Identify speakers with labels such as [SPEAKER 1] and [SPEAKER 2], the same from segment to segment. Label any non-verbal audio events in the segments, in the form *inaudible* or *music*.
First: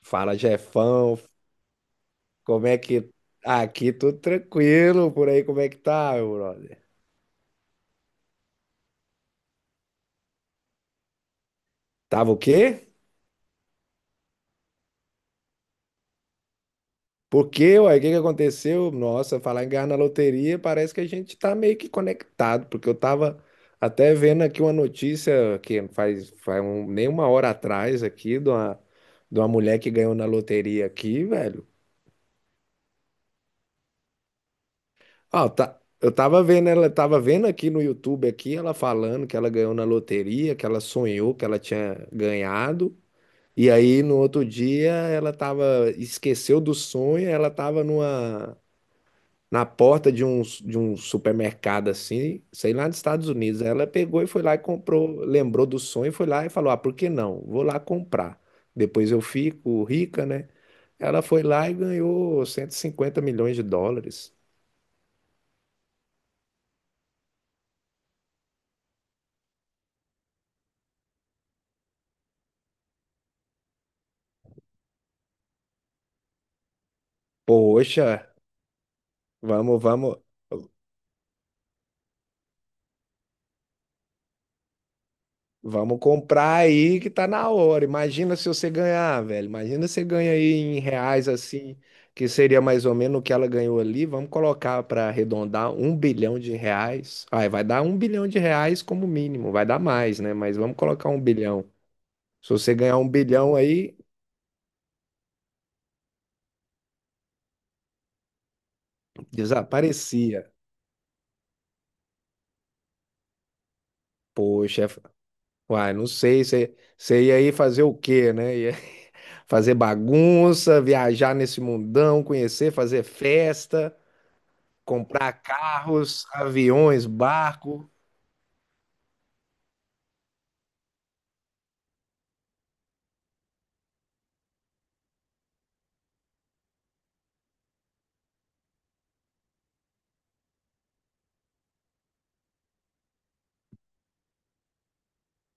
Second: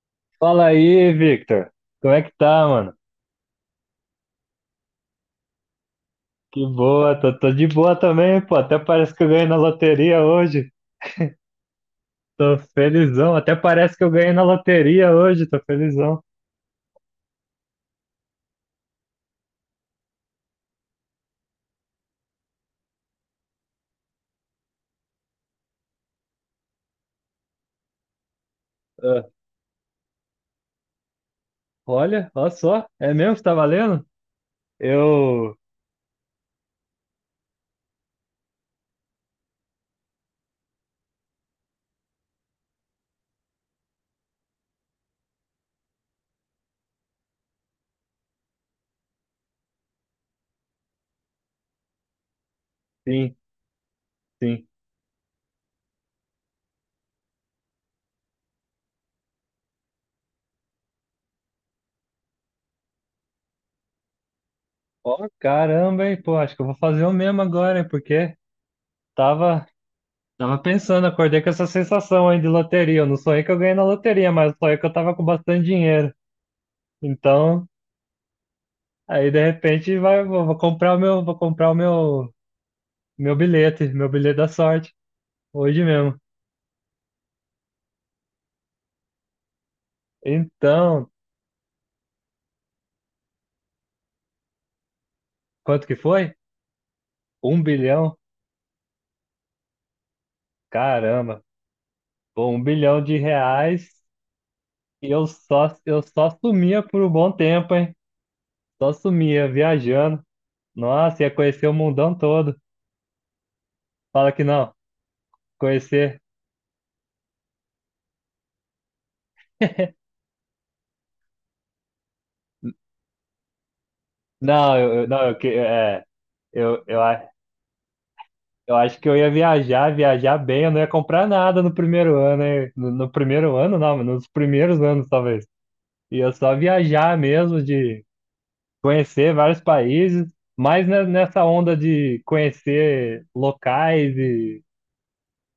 [SPEAKER 1] Fala,
[SPEAKER 2] Fala aí,
[SPEAKER 1] Jefão,
[SPEAKER 2] Victor. Como é que tá,
[SPEAKER 1] como é
[SPEAKER 2] mano?
[SPEAKER 1] que. Aqui tudo tranquilo, por aí como é que tá, meu
[SPEAKER 2] Que
[SPEAKER 1] brother?
[SPEAKER 2] boa, tô de boa também, pô. Até parece que eu ganhei na loteria hoje.
[SPEAKER 1] Tava o
[SPEAKER 2] Tô
[SPEAKER 1] quê?
[SPEAKER 2] felizão. Até parece que eu ganhei na loteria hoje, tô felizão.
[SPEAKER 1] Por quê, uai? O que que aconteceu? Nossa, falar em ganhar na loteria, parece que a gente tá meio que conectado, porque eu tava até vendo aqui uma notícia que faz nem uma hora atrás aqui de uma,
[SPEAKER 2] Ah,
[SPEAKER 1] de uma mulher que ganhou na loteria aqui, velho.
[SPEAKER 2] olha, olha só. É mesmo que tá valendo?
[SPEAKER 1] Ah,
[SPEAKER 2] Eu.
[SPEAKER 1] tá, eu tava vendo, ela tava vendo aqui no YouTube aqui, ela falando que ela ganhou na loteria, que ela sonhou que ela tinha ganhado. E aí, no outro dia, ela tava, esqueceu do sonho, ela tava numa, na porta de um supermercado, assim, sei lá, nos Estados
[SPEAKER 2] Sim,
[SPEAKER 1] Unidos. Ela pegou e foi lá e
[SPEAKER 2] sim.
[SPEAKER 1] comprou, lembrou do sonho, foi lá e falou, ah, por que não? Vou lá comprar. Depois eu fico rica, né? Ela foi lá e ganhou 150 milhões de dólares.
[SPEAKER 2] Ó, caramba, hein, pô. Acho que eu vou fazer o mesmo agora, hein, porque tava. tava pensando, acordei com essa sensação aí de loteria. Eu não sonhei que eu ganhei na loteria, mas eu sonhei que eu tava com bastante dinheiro. Então,
[SPEAKER 1] Poxa,
[SPEAKER 2] aí de
[SPEAKER 1] vamos,
[SPEAKER 2] repente
[SPEAKER 1] vamos.
[SPEAKER 2] vou comprar o meu bilhete, meu bilhete da sorte, hoje
[SPEAKER 1] Vamos
[SPEAKER 2] mesmo.
[SPEAKER 1] comprar aí que tá na hora. Imagina se você ganhar, velho. Imagina se você ganha aí em
[SPEAKER 2] Então,
[SPEAKER 1] reais assim, que seria mais ou menos o que ela ganhou ali. Vamos colocar para arredondar
[SPEAKER 2] quanto que
[SPEAKER 1] um
[SPEAKER 2] foi?
[SPEAKER 1] bilhão de reais. Aí
[SPEAKER 2] Um
[SPEAKER 1] vai dar um
[SPEAKER 2] bilhão?
[SPEAKER 1] bilhão de reais como mínimo. Vai dar mais, né? Mas vamos colocar um
[SPEAKER 2] Caramba,
[SPEAKER 1] bilhão.
[SPEAKER 2] pô,
[SPEAKER 1] Se
[SPEAKER 2] um
[SPEAKER 1] você ganhar
[SPEAKER 2] bilhão
[SPEAKER 1] um
[SPEAKER 2] de
[SPEAKER 1] bilhão
[SPEAKER 2] reais
[SPEAKER 1] aí,
[SPEAKER 2] e eu só sumia por um bom tempo, hein? Só sumia, viajando.
[SPEAKER 1] desaparecia.
[SPEAKER 2] Nossa, ia conhecer o mundão todo. Fala que não,
[SPEAKER 1] Poxa, uai, não
[SPEAKER 2] conhecer.
[SPEAKER 1] sei. Você ia aí fazer o quê, né? Ia *laughs* fazer bagunça, viajar nesse mundão, conhecer, fazer festa.
[SPEAKER 2] Não, eu- não,
[SPEAKER 1] Comprar
[SPEAKER 2] eu, que- é.
[SPEAKER 1] carros,
[SPEAKER 2] Eu,
[SPEAKER 1] aviões,
[SPEAKER 2] a-
[SPEAKER 1] barco.
[SPEAKER 2] Eu acho que eu ia viajar, viajar bem, eu não ia comprar nada no primeiro ano, hein? No primeiro ano, não, mas nos primeiros anos, talvez. Ia só viajar mesmo, de conhecer vários países, mas nessa onda de conhecer locais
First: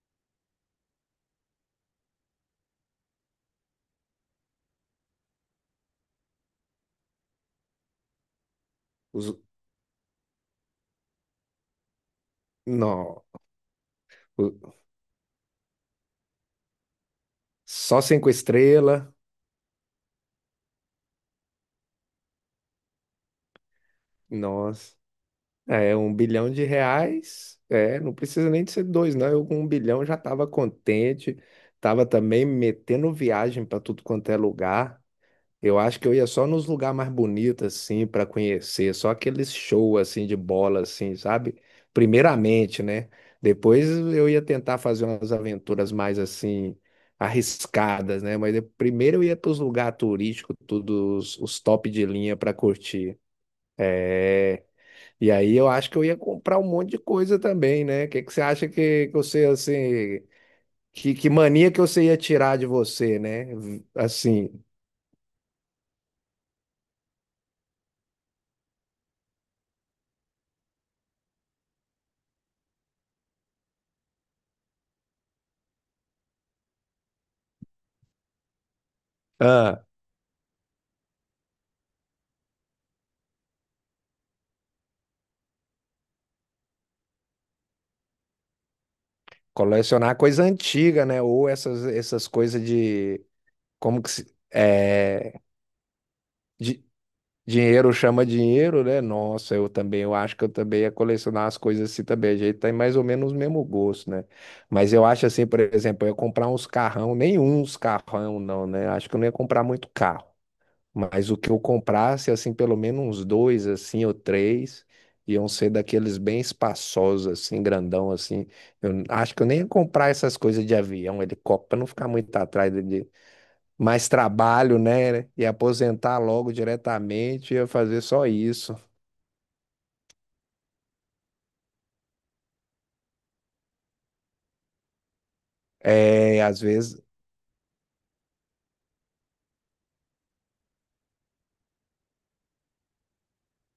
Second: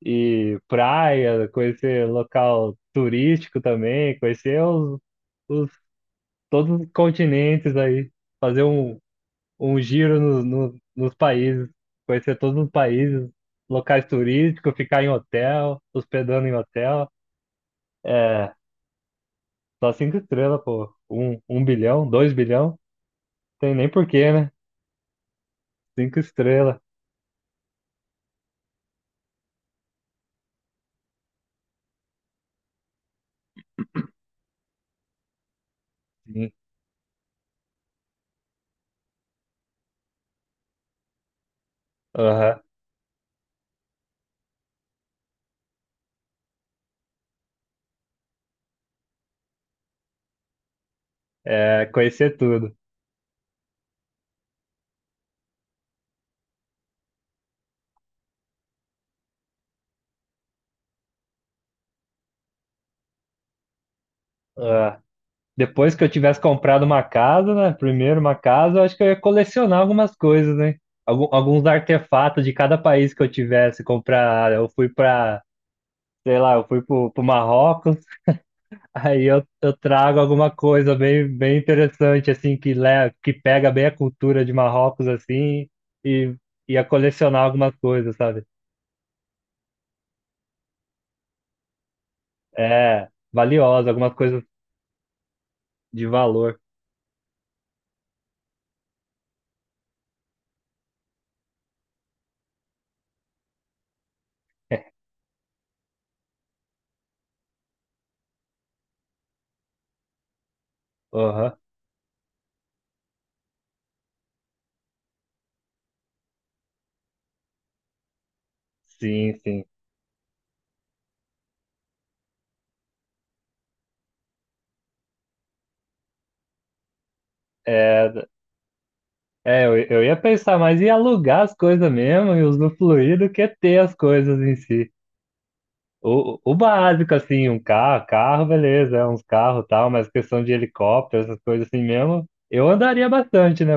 [SPEAKER 2] e praia, conhecer local turístico também, conhecer os, todos os continentes aí, fazer
[SPEAKER 1] Os...
[SPEAKER 2] um giro nos países, conhecer todos os
[SPEAKER 1] Não.
[SPEAKER 2] países, locais turísticos,
[SPEAKER 1] O-
[SPEAKER 2] ficar em hotel, hospedando em hotel.
[SPEAKER 1] Só cinco
[SPEAKER 2] É,
[SPEAKER 1] estrelas.
[SPEAKER 2] só cinco estrelas, pô. Um bilhão, dois bilhão, tem nem porquê, né?
[SPEAKER 1] Nossa. É, um
[SPEAKER 2] Cinco
[SPEAKER 1] bilhão de
[SPEAKER 2] estrelas.
[SPEAKER 1] reais. É, não precisa nem de ser dois, não. Eu com 1 bilhão já estava contente. Tava também metendo viagem para tudo quanto é lugar. Eu acho que eu ia só
[SPEAKER 2] Sim.
[SPEAKER 1] nos lugares mais bonitos, assim, para conhecer, só aqueles shows, assim, de bola, assim, sabe?
[SPEAKER 2] Aham.
[SPEAKER 1] Primeiramente, né? Depois eu ia tentar fazer umas aventuras mais, assim, arriscadas, né? Primeiro eu ia para os lugares turísticos, todos os
[SPEAKER 2] É,
[SPEAKER 1] top de linha
[SPEAKER 2] conhecer
[SPEAKER 1] para
[SPEAKER 2] tudo.
[SPEAKER 1] curtir. É, e aí eu acho que eu ia comprar um monte de coisa também, né? O que que você acha que você, assim, que mania que você ia tirar de você, né? Assim,
[SPEAKER 2] Ah, depois que eu tivesse comprado uma casa, né? Primeiro uma casa, eu acho que eu ia colecionar algumas coisas, né? Alguns artefatos de cada país que eu tivesse. Comprar, eu fui pra, sei lá, eu fui pro Marrocos. Aí eu
[SPEAKER 1] ah.
[SPEAKER 2] trago alguma coisa bem, bem interessante, assim, que pega bem a cultura de Marrocos, assim, e ia colecionar algumas coisas, sabe?
[SPEAKER 1] Colecionar coisa antiga, né? Ou essas coisas
[SPEAKER 2] É,
[SPEAKER 1] de.
[SPEAKER 2] valiosa,
[SPEAKER 1] Como que
[SPEAKER 2] algumas
[SPEAKER 1] se.
[SPEAKER 2] coisas
[SPEAKER 1] É,
[SPEAKER 2] de valor.
[SPEAKER 1] de, dinheiro chama dinheiro, né? Nossa, eu também. Eu acho que eu também ia colecionar as coisas assim também. A gente tem mais ou menos o mesmo gosto, né? Mas eu
[SPEAKER 2] *laughs*
[SPEAKER 1] acho assim, por exemplo, eu ia comprar uns carrão. Nenhum uns carrão, não, né? Acho que eu não ia comprar muito carro. Mas o que
[SPEAKER 2] Aham.
[SPEAKER 1] eu comprasse, assim, pelo menos uns dois, assim, ou três, iam ser daqueles bem espaçosos, assim, grandão, assim.
[SPEAKER 2] Sim,
[SPEAKER 1] Acho que eu nem
[SPEAKER 2] sim.
[SPEAKER 1] ia comprar essas coisas de avião, helicóptero, para não ficar muito atrás de mais trabalho, né? E aposentar logo diretamente, ia fazer
[SPEAKER 2] É,
[SPEAKER 1] só isso.
[SPEAKER 2] é eu ia pensar, mas ia alugar as coisas mesmo e usufruir do que ter as coisas em si. O,
[SPEAKER 1] É,
[SPEAKER 2] o
[SPEAKER 1] às vezes.
[SPEAKER 2] básico, assim, carro, beleza, é uns carros e tal, mas questão de helicóptero, essas coisas assim mesmo, eu andaria bastante, né?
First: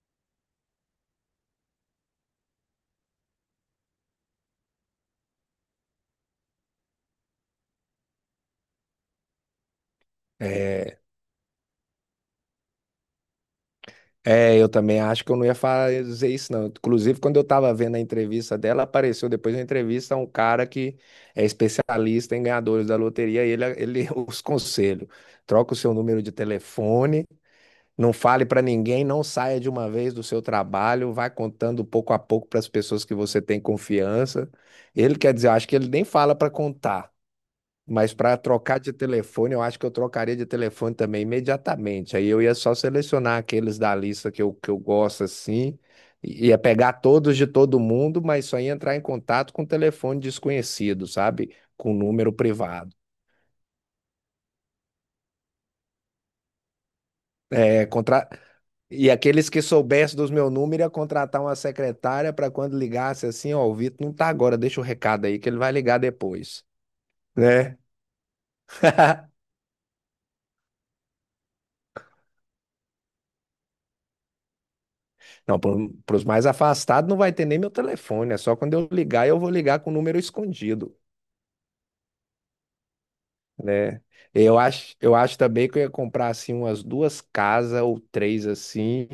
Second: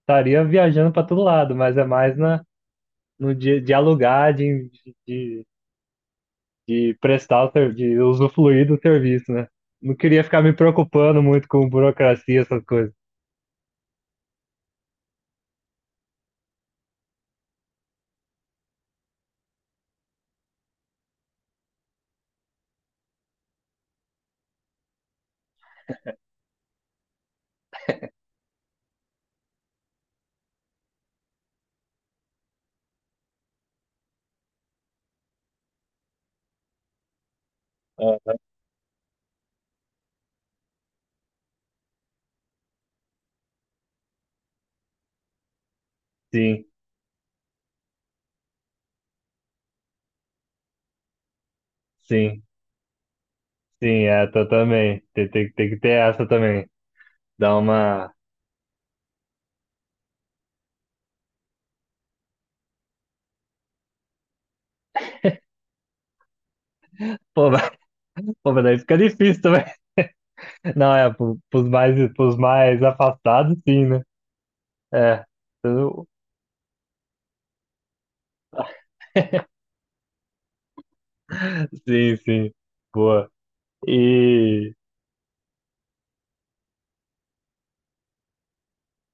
[SPEAKER 2] Estaria viajando para todo lado, mas é mais no dia de alugar, de, de prestar, de usufruir do serviço, né? Não queria ficar me
[SPEAKER 1] é,
[SPEAKER 2] preocupando muito com burocracia, essas coisas.
[SPEAKER 1] É, eu também acho que eu não ia fazer isso, não. Inclusive, quando eu tava vendo a entrevista dela, apareceu depois da entrevista um cara que é especialista em ganhadores da loteria, e ele *laughs* os conselhos. Troca o seu número de telefone, não fale pra ninguém, não saia de uma vez do seu trabalho, vai contando pouco a pouco para as pessoas que você tem confiança. Ele quer dizer, eu acho que ele nem fala pra contar. Mas para
[SPEAKER 2] Ah,
[SPEAKER 1] trocar de telefone, eu acho que eu trocaria de telefone também imediatamente. Aí eu ia só selecionar aqueles da lista que eu gosto assim, ia
[SPEAKER 2] sim,
[SPEAKER 1] pegar todos de todo mundo, mas só ia entrar em contato com telefone desconhecido, sabe? Com número
[SPEAKER 2] sim,
[SPEAKER 1] privado.
[SPEAKER 2] sim, é, tô também. Tem que ter essa também. Dá
[SPEAKER 1] É,
[SPEAKER 2] uma.
[SPEAKER 1] contra... E aqueles que soubessem dos meu número ia contratar uma secretária para quando ligasse assim, ó, o Vitor não tá agora, deixa o recado aí que ele vai ligar depois,
[SPEAKER 2] Pô, *laughs* mas
[SPEAKER 1] né?
[SPEAKER 2] pô, mas daí fica
[SPEAKER 1] *laughs*
[SPEAKER 2] difícil também. Não, é, pros mais afastados, sim, né? É,
[SPEAKER 1] Não,
[SPEAKER 2] eu-
[SPEAKER 1] para os mais afastados não vai ter nem meu telefone, é só quando eu ligar, eu
[SPEAKER 2] *laughs*
[SPEAKER 1] vou ligar com o número escondido,
[SPEAKER 2] sim, sim, boa.
[SPEAKER 1] né? Eu
[SPEAKER 2] E
[SPEAKER 1] acho, eu acho também que eu ia comprar assim umas duas casas ou três assim,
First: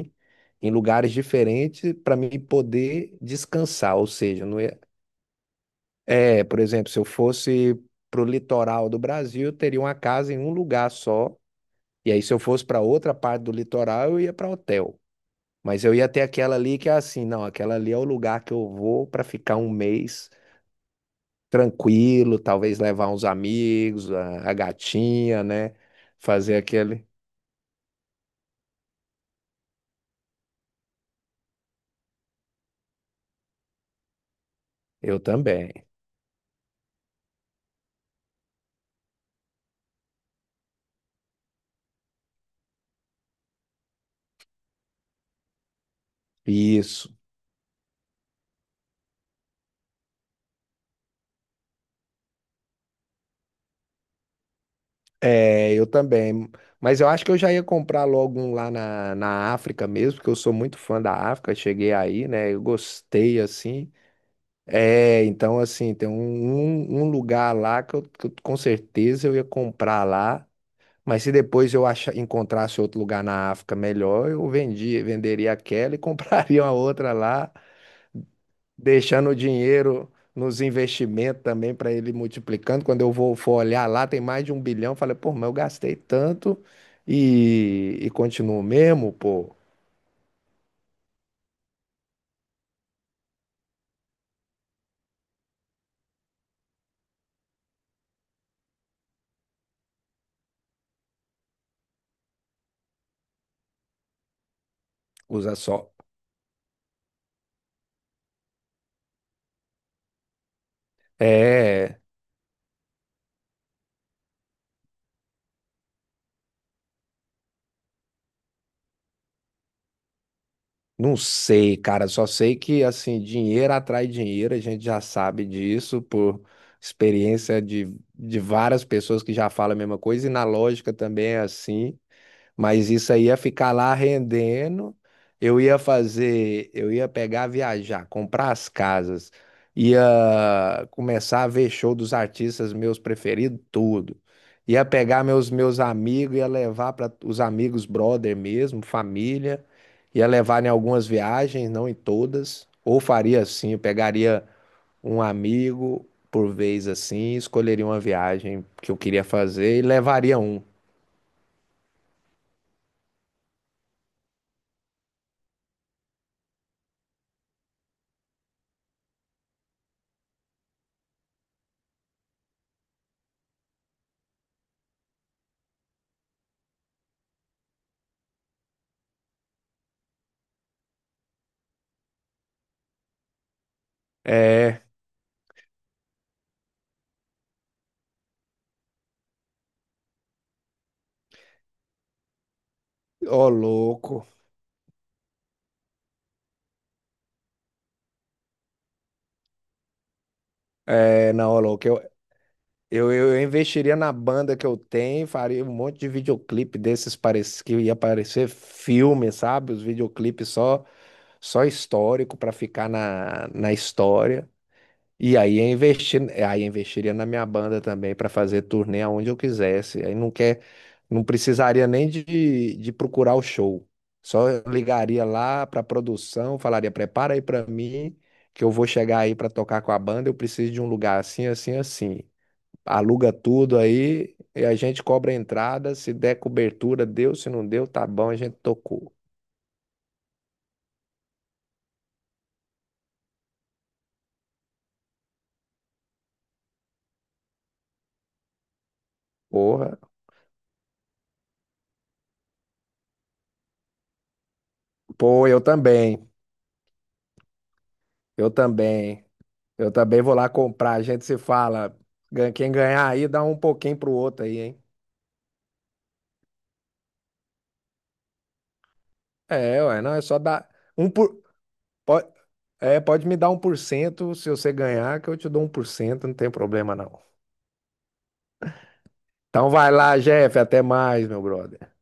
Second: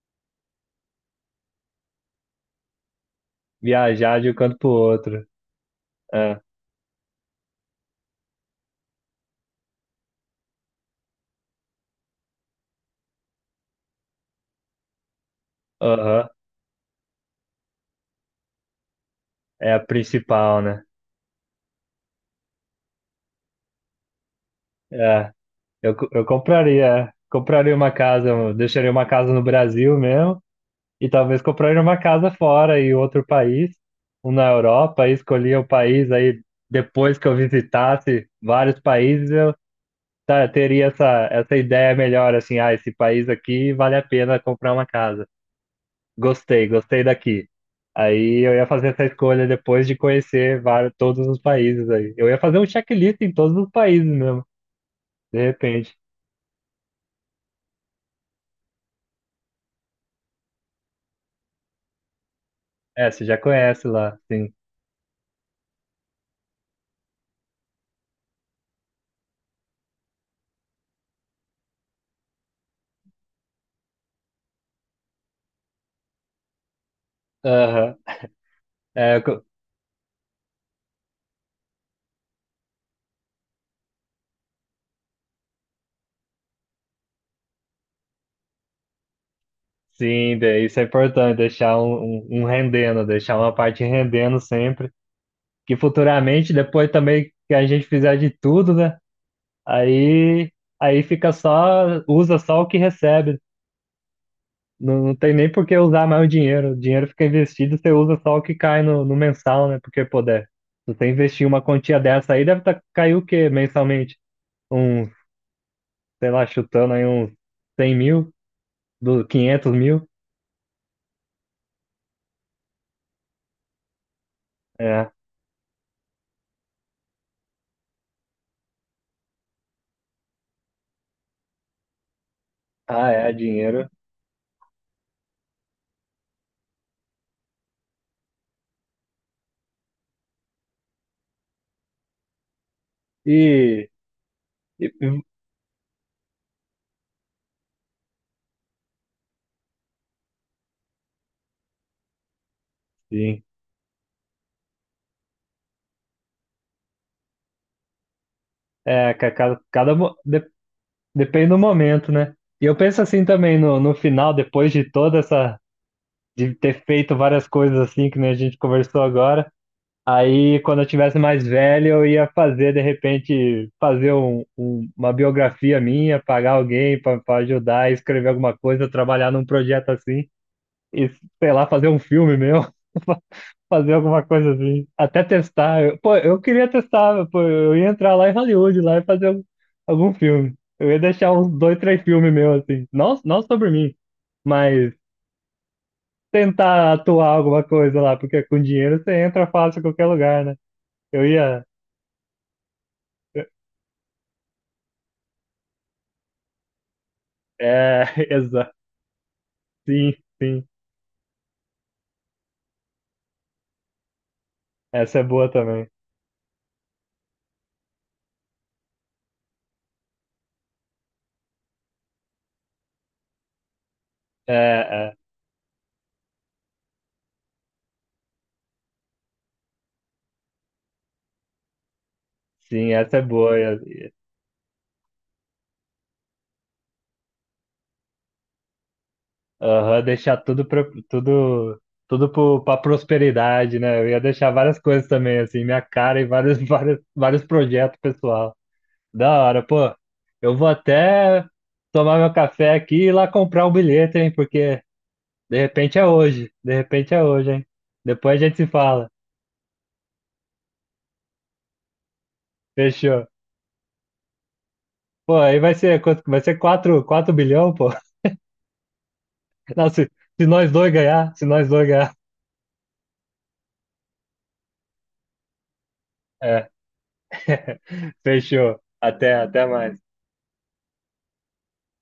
[SPEAKER 1] em lugares diferentes para mim poder descansar, ou
[SPEAKER 2] viajar de um
[SPEAKER 1] seja,
[SPEAKER 2] canto
[SPEAKER 1] não
[SPEAKER 2] pro
[SPEAKER 1] ia...
[SPEAKER 2] outro, é,
[SPEAKER 1] É, por exemplo, se eu fosse pro litoral do Brasil, eu teria uma casa em um lugar só, e aí se eu fosse para outra parte do litoral, eu ia para hotel. Mas eu ia ter
[SPEAKER 2] aham,
[SPEAKER 1] aquela ali que é assim, não, aquela ali é o lugar que eu vou para ficar um
[SPEAKER 2] é a
[SPEAKER 1] mês
[SPEAKER 2] principal, né?
[SPEAKER 1] tranquilo, talvez levar uns amigos, a
[SPEAKER 2] É,
[SPEAKER 1] gatinha, né?
[SPEAKER 2] eu
[SPEAKER 1] Fazer
[SPEAKER 2] compraria,
[SPEAKER 1] aquele.
[SPEAKER 2] é. Compraria uma casa, eu deixaria uma casa no Brasil mesmo, e talvez compraria uma casa fora, em outro país, um na Europa, e
[SPEAKER 1] Eu
[SPEAKER 2] escolhia o
[SPEAKER 1] também.
[SPEAKER 2] país, aí depois que eu visitasse vários países, tá, teria essa ideia melhor, assim, ah, esse país aqui vale a pena comprar uma casa. Gostei, gostei
[SPEAKER 1] Isso.
[SPEAKER 2] daqui. Aí eu ia fazer essa escolha depois de conhecer vários, todos os países aí. Eu ia fazer um checklist em todos os países mesmo, de
[SPEAKER 1] É, eu
[SPEAKER 2] repente.
[SPEAKER 1] também. Mas eu acho que eu já ia comprar logo um lá na África mesmo, porque eu sou muito fã da África. Cheguei aí, né? Eu
[SPEAKER 2] É, você já
[SPEAKER 1] gostei
[SPEAKER 2] conhece
[SPEAKER 1] assim.
[SPEAKER 2] lá, sim.
[SPEAKER 1] É, então assim, tem um lugar lá com certeza eu ia comprar lá. Mas se depois eu achar, encontrasse outro lugar na África melhor, eu vendia, venderia aquela e *laughs* compraria uma outra lá.
[SPEAKER 2] Aham. É,
[SPEAKER 1] Deixando o dinheiro nos investimentos também para ele ir multiplicando. Quando eu vou for olhar lá, tem mais de 1 bilhão. Falei, pô, mas eu gastei tanto e continuo mesmo, pô.
[SPEAKER 2] sim, isso é importante, deixar um rendendo, deixar uma parte rendendo sempre. Que futuramente, depois também que a gente fizer de tudo, né? Aí, aí fica só, usa só o que recebe. Não, não tem nem
[SPEAKER 1] Usa
[SPEAKER 2] por que
[SPEAKER 1] só.
[SPEAKER 2] usar mais o dinheiro. O dinheiro fica investido, você usa só o que cai no mensal, né? Porque poder. Se você investir uma quantia
[SPEAKER 1] É,
[SPEAKER 2] dessa aí, deve tá, cair o quê mensalmente? Uns, sei lá, chutando aí uns 100 mil, 500 mil.
[SPEAKER 1] não sei, cara. Só sei que assim, dinheiro atrai dinheiro, a gente já
[SPEAKER 2] É.
[SPEAKER 1] sabe disso por experiência de várias pessoas que já falam a mesma coisa, e na lógica também é assim. Mas
[SPEAKER 2] Ah,
[SPEAKER 1] isso aí
[SPEAKER 2] é,
[SPEAKER 1] ia ficar
[SPEAKER 2] dinheiro.
[SPEAKER 1] lá rendendo. Eu ia fazer, eu ia pegar, viajar, comprar as casas, ia começar a ver show dos artistas meus preferidos,
[SPEAKER 2] E,
[SPEAKER 1] tudo. Ia
[SPEAKER 2] e e-
[SPEAKER 1] pegar meus amigos, ia levar para os amigos brother mesmo, família, ia levar em algumas viagens, não em todas. Ou faria
[SPEAKER 2] sim.
[SPEAKER 1] assim, eu pegaria um amigo por vez assim, escolheria uma viagem que eu
[SPEAKER 2] É,
[SPEAKER 1] queria fazer e levaria um.
[SPEAKER 2] depende do momento, né? E eu penso assim também no final, depois de toda essa. De ter feito várias coisas assim, que nem a gente conversou agora. Aí, quando eu tivesse mais velho, eu ia fazer, de repente, fazer uma biografia minha, pagar alguém para ajudar, escrever alguma coisa, trabalhar num projeto assim, e sei lá, fazer um filme meu, *laughs* fazer alguma coisa
[SPEAKER 1] É,
[SPEAKER 2] assim, até testar. Pô, eu queria testar, pô, eu ia entrar lá em Hollywood, lá e fazer algum filme. Eu ia deixar uns dois, três filmes meus assim, não, não
[SPEAKER 1] ô
[SPEAKER 2] sobre mim,
[SPEAKER 1] louco.
[SPEAKER 2] mas tentar atuar alguma coisa lá, porque com dinheiro você entra fácil em qualquer lugar, né? Eu
[SPEAKER 1] É, não, ô
[SPEAKER 2] ia.
[SPEAKER 1] louco, eu investiria na banda que eu tenho, faria um monte de videoclipe desses parece, que ia
[SPEAKER 2] É, *laughs*
[SPEAKER 1] parecer
[SPEAKER 2] exato.
[SPEAKER 1] filme, sabe? Os
[SPEAKER 2] Sim,
[SPEAKER 1] videoclipes
[SPEAKER 2] sim.
[SPEAKER 1] só, só histórico para ficar na história.
[SPEAKER 2] Essa é
[SPEAKER 1] E
[SPEAKER 2] boa
[SPEAKER 1] aí eu
[SPEAKER 2] também.
[SPEAKER 1] investi, aí eu investiria na minha banda também para fazer turnê aonde eu quisesse. Aí não quer, não precisaria nem de procurar o show. Só eu
[SPEAKER 2] É, é.
[SPEAKER 1] ligaria lá para a produção, falaria: prepara aí para mim, que eu vou chegar aí para tocar com a banda. Eu preciso de um lugar assim, assim, assim.
[SPEAKER 2] Sim, essa é
[SPEAKER 1] Aluga
[SPEAKER 2] boa.
[SPEAKER 1] tudo
[SPEAKER 2] E-
[SPEAKER 1] aí e a gente cobra a entrada. Se der cobertura, deu. Se não deu, tá bom, a gente tocou.
[SPEAKER 2] Aham, deixar tudo pra, tudo, tudo pra prosperidade, né? Eu ia deixar várias coisas também, assim, minha cara e vários, *laughs* vários, vários projetos pessoal. Da hora, pô.
[SPEAKER 1] Porra.
[SPEAKER 2] Eu vou até tomar meu café aqui e ir lá comprar um bilhete, hein? Porque
[SPEAKER 1] Pô,
[SPEAKER 2] de
[SPEAKER 1] eu
[SPEAKER 2] repente é
[SPEAKER 1] também.
[SPEAKER 2] hoje. De repente é hoje, hein? Depois a
[SPEAKER 1] Eu
[SPEAKER 2] gente se fala.
[SPEAKER 1] também. Eu também vou lá comprar. A gente se fala. Quem ganhar
[SPEAKER 2] Fechou.
[SPEAKER 1] aí, dá um pouquinho pro outro aí, hein?
[SPEAKER 2] Pô, aí vai ser quanto? Vai ser quatro bilhão, pô. *laughs*
[SPEAKER 1] É,
[SPEAKER 2] Não,
[SPEAKER 1] ué,
[SPEAKER 2] se,
[SPEAKER 1] não, é só
[SPEAKER 2] se
[SPEAKER 1] dar.
[SPEAKER 2] nós dois
[SPEAKER 1] Um
[SPEAKER 2] ganhar,
[SPEAKER 1] por...
[SPEAKER 2] se nós dois ganhar.
[SPEAKER 1] pode, pode me dar 1% se você ganhar, que eu te dou 1%, não tem
[SPEAKER 2] É.
[SPEAKER 1] problema não.
[SPEAKER 2] *laughs* Fechou. Até, até
[SPEAKER 1] Então vai
[SPEAKER 2] mais.
[SPEAKER 1] lá, Jeff. Até mais, meu brother.